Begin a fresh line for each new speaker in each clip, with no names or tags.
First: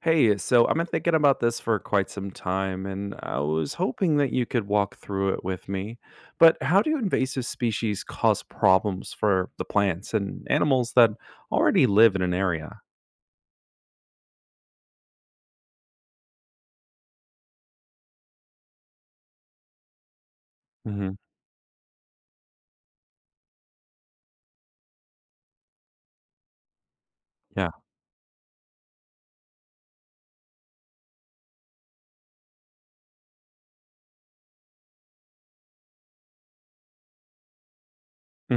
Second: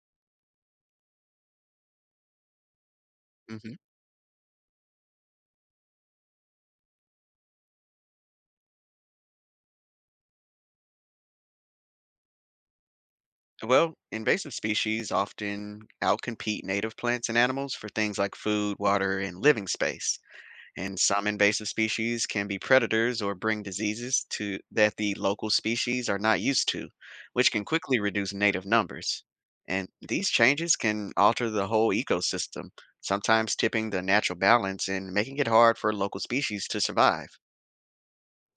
Hey, so I've been thinking about this for quite some time, and I
Mhm.
was hoping that you could walk through it with me. But how do invasive species cause problems for the plants and animals that already live in an area?
Well, invasive species often outcompete native plants and animals for things like food, water, and living space. And
Hmm.
some invasive species can be predators or bring diseases to that the local species are not used to, which can
Yeah.
quickly reduce native numbers. And these changes can alter the whole ecosystem, sometimes tipping the natural balance and making it hard for local species to survive.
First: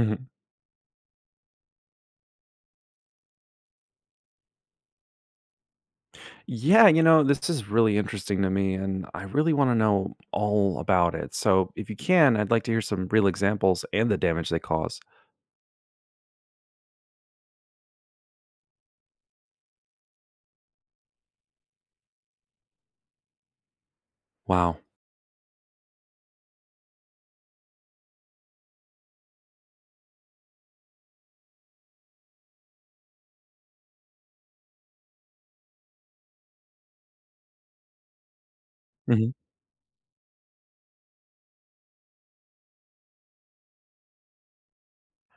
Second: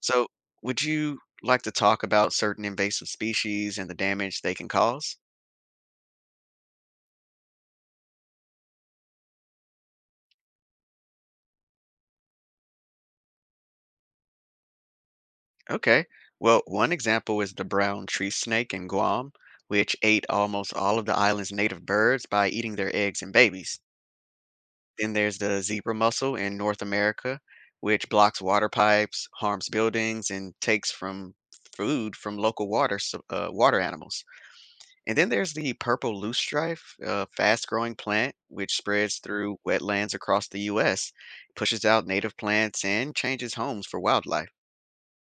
So, would you like to talk about certain invasive species and the damage they can cause?
Yeah, you know, this is really interesting to me, and I really want to know all about it. So if you can, I'd like to hear some real examples and the damage they cause.
Okay. Well, one example is the brown tree snake in Guam, which ate almost all of the island's native birds by eating their eggs and babies.
Wow.
Then there's the zebra mussel in North America, which blocks water pipes, harms buildings, and takes from food from local water animals. And then there's the purple loosestrife, a fast-growing plant which spreads
Mm-hmm.
through wetlands across the U.S., pushes out native plants, and changes homes for wildlife.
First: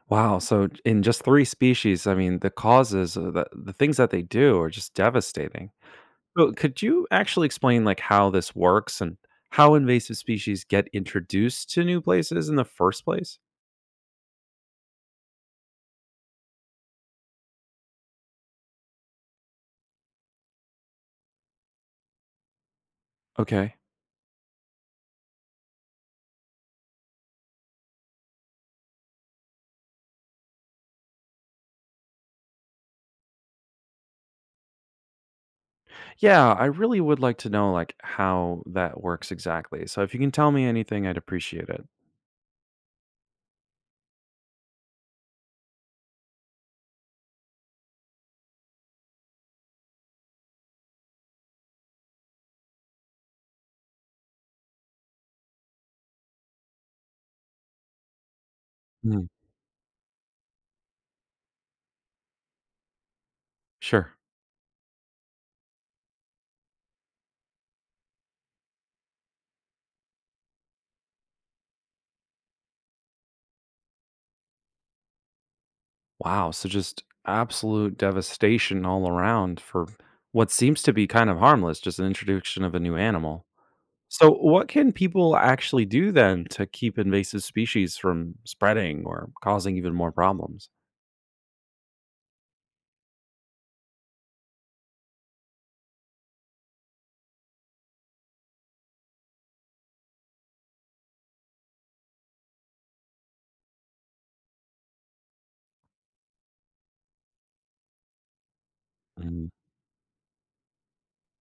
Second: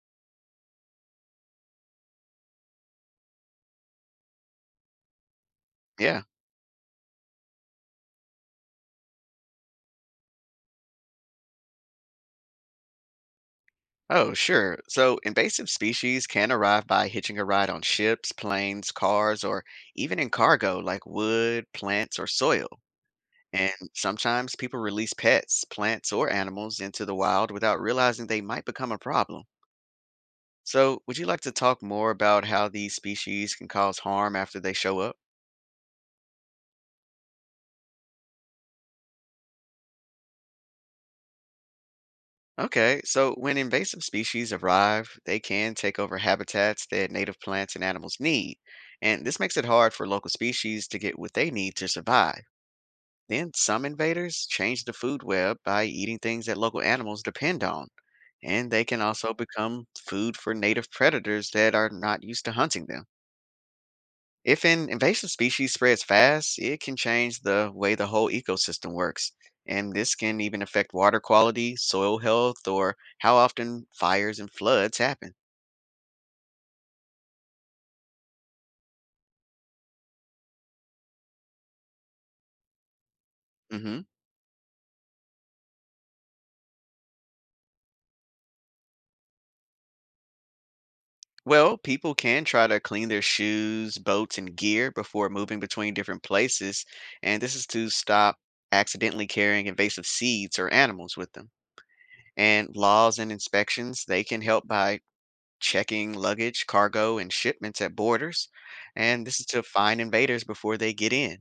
Wow, so in just 3 species, I mean, the causes, the things that they do are just devastating.
Yeah.
So could you actually explain, like, how this works and how invasive species get introduced to new places in the first place?
Oh, sure. So invasive species can arrive by hitching a ride on ships, planes, cars, or even in cargo like wood, plants, or soil. And
Okay.
sometimes people release pets, plants, or animals into the wild without realizing they might become a problem. So, would you like to talk more about how these species can cause harm after they show up?
Yeah, I really would like to know, like, how that works exactly. So if you can tell me anything, I'd appreciate it.
Okay, so when invasive species arrive, they can take over habitats that native plants and animals need. And this makes it hard for local species to get what they need to survive. Then some invaders change the food web by eating things that local animals depend on, and they can
Mm,
also become food for native predators that are not used to hunting them.
sure.
If an invasive species spreads fast, it can change the way the whole ecosystem works, and this can even affect water quality, soil health, or how often fires and floods happen.
Wow, so just absolute devastation all around for what seems to be kind of harmless, just an introduction of a new animal.
Hmm.
So, what can people actually do then to keep invasive species from spreading or causing even more problems?
Well, people can try to clean their shoes, boats, and gear before moving between different places, and this is to stop accidentally carrying invasive seeds or animals with them. And laws and inspections, they can help by checking luggage, cargo, and shipments at borders, and this is
Mm,
to find invaders before they get in.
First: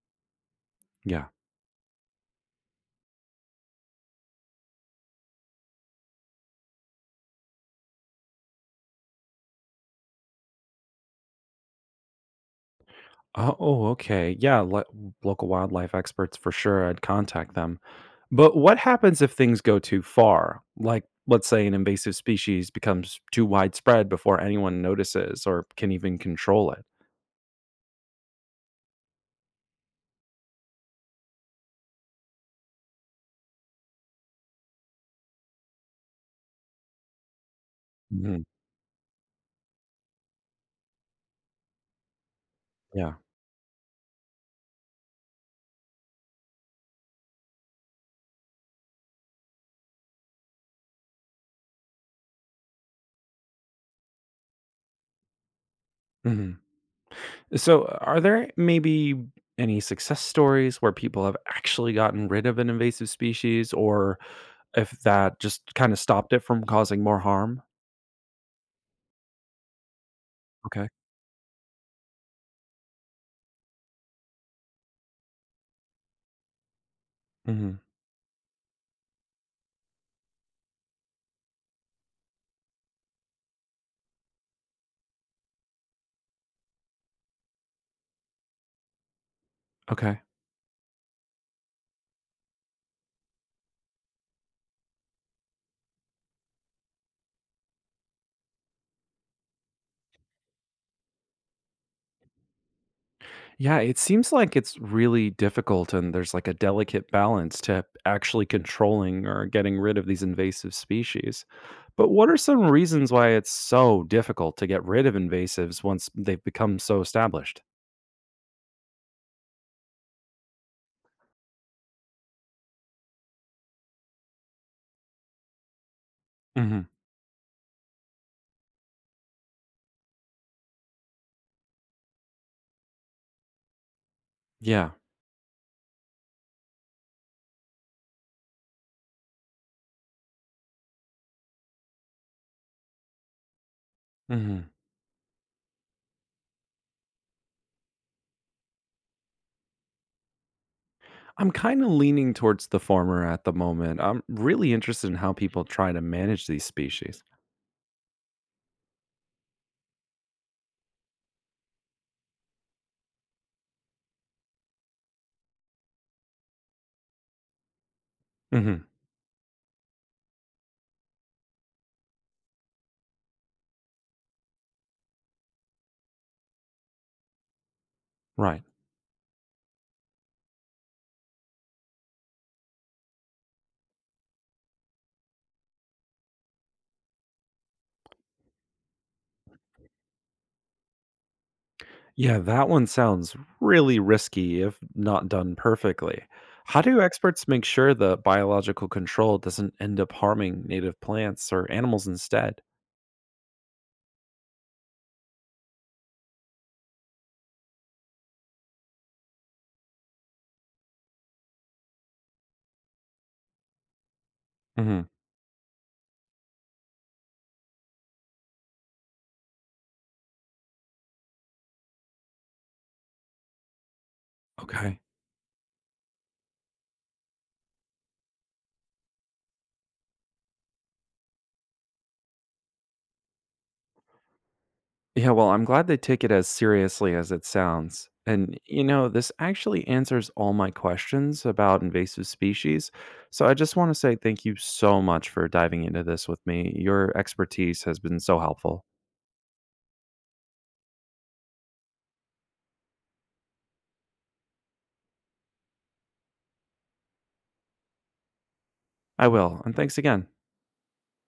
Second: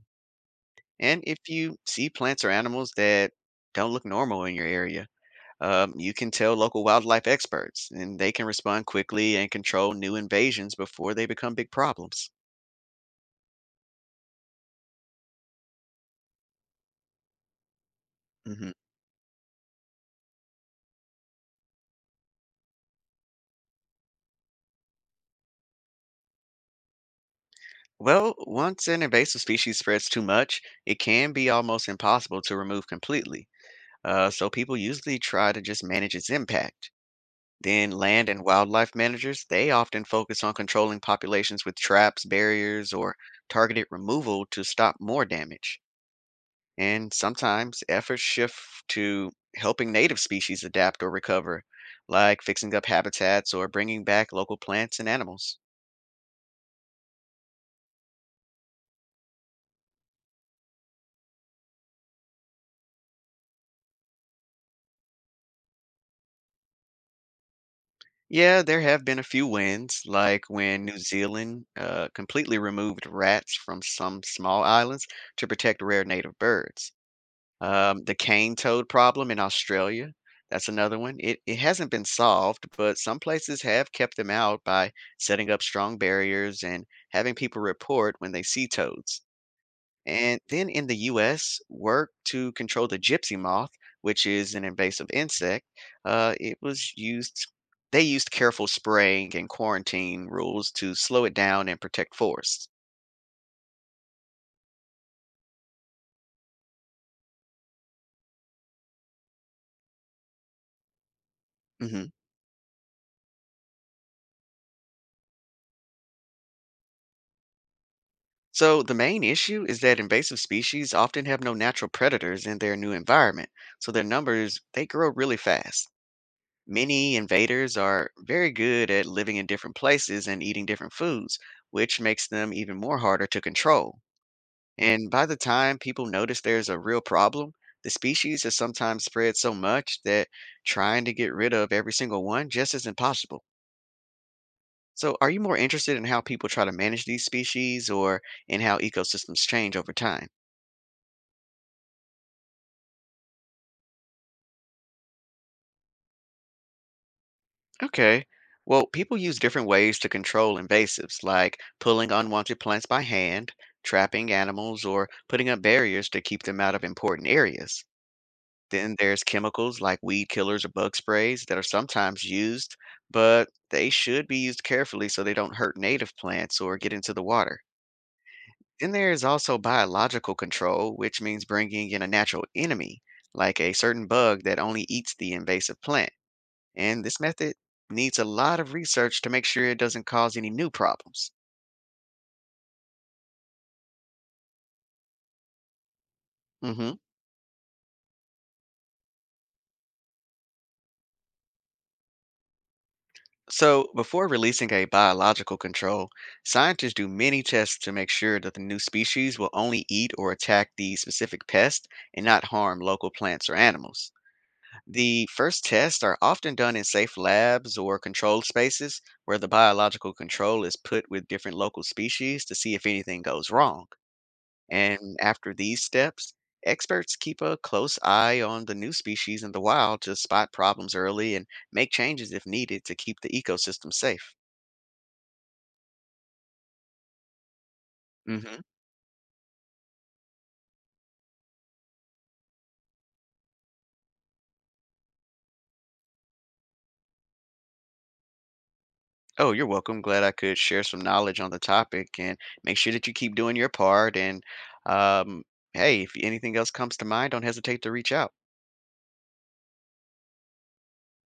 And
yeah.
if you see plants or animals that don't look normal in your area, you can tell local wildlife experts, and they can respond quickly and control new invasions before they become big problems.
Oh, oh, okay. Yeah, local wildlife experts for sure. I'd contact them. But
Hmm.
what happens if things go too far? Like, let's say an invasive species becomes too widespread before anyone notices or can even control it.
Well, once an invasive species spreads too much, it can be almost impossible to remove completely. So people usually try to just manage its impact. Then land
Mhm.
and wildlife managers, they often focus on controlling populations with traps, barriers,
Yeah.
or targeted removal to stop more damage. And sometimes efforts shift to helping native species adapt or recover, like fixing up habitats or bringing back local plants and animals.
Mhm. So, are there maybe any success stories where people have actually gotten rid of an invasive species, or if that just kinda stopped it from causing more harm?
Yeah, there have been a few wins, like when
Okay.
New Zealand completely removed rats from some small islands to protect rare native birds.
Mhm.
The cane toad problem in Australia, that's another one. It hasn't been solved, but some places have kept them out by setting up strong barriers and having people report when they see toads.
Okay.
And then in the U.S., work to control the gypsy moth, which is an invasive insect, uh, it was used, they used careful spraying and quarantine rules to slow it down and protect forests.
Yeah, it seems like it's really difficult and there's like a delicate balance to actually controlling or getting rid of these invasive species.
Hmm.
But what are some reasons why it's so difficult to get rid of invasives once they've become so established?
So the main issue is that invasive species often have no natural predators in their new environment, so their numbers, they grow really fast.
Mhm.
Many invaders are very good at living in different places and eating different foods, which makes them even more harder to control.
Yeah.
And by the time people notice there's a real problem, the species has sometimes spread so much that trying to get rid of every single one just isn't possible.
Mhm.
So, are you more interested in how people try to manage these species or in how ecosystems change over time?
I'm kind of leaning towards the former at the moment. I'm really interested in how people try to manage these species.
Okay. Well, people use different ways to control invasives, like pulling unwanted plants by hand, trapping animals, or putting up barriers to keep them out of important areas.
Mhm.
Then there's chemicals like weed killers or bug sprays that are sometimes used, but they should be used carefully so they don't hurt native plants or get into the water.
Right.
Then there is also biological control, which means bringing in a natural enemy, like a certain bug that only eats the invasive plant. And this method needs a lot of research to make sure it doesn't cause any new problems.
Yeah, that one sounds really risky if not done perfectly. How
Hmm.
do experts make sure the biological control doesn't end up harming native plants or animals instead?
So, before releasing a biological control, scientists do many tests to make sure that the new species will only eat or attack the specific pest and not harm local plants or animals.
Hmm.
The first tests are often done in safe labs or controlled spaces where the biological control is put with different local species to see if anything goes wrong.
Okay.
And after these steps, experts keep a close eye on the new species in the wild to spot problems early and make changes if needed to keep the ecosystem safe.
Yeah, well, I'm glad they take it as seriously as it sounds. And,
Hmm.
you know, this actually answers all my questions about invasive species. So I just want to say thank you so much for diving into this with me. Your expertise has been so helpful.
Oh, you're welcome. Glad I could share some knowledge on the topic and make sure that you keep doing your part. And um, hey, if anything else comes to mind, don't hesitate to reach out.
I will. And thanks again.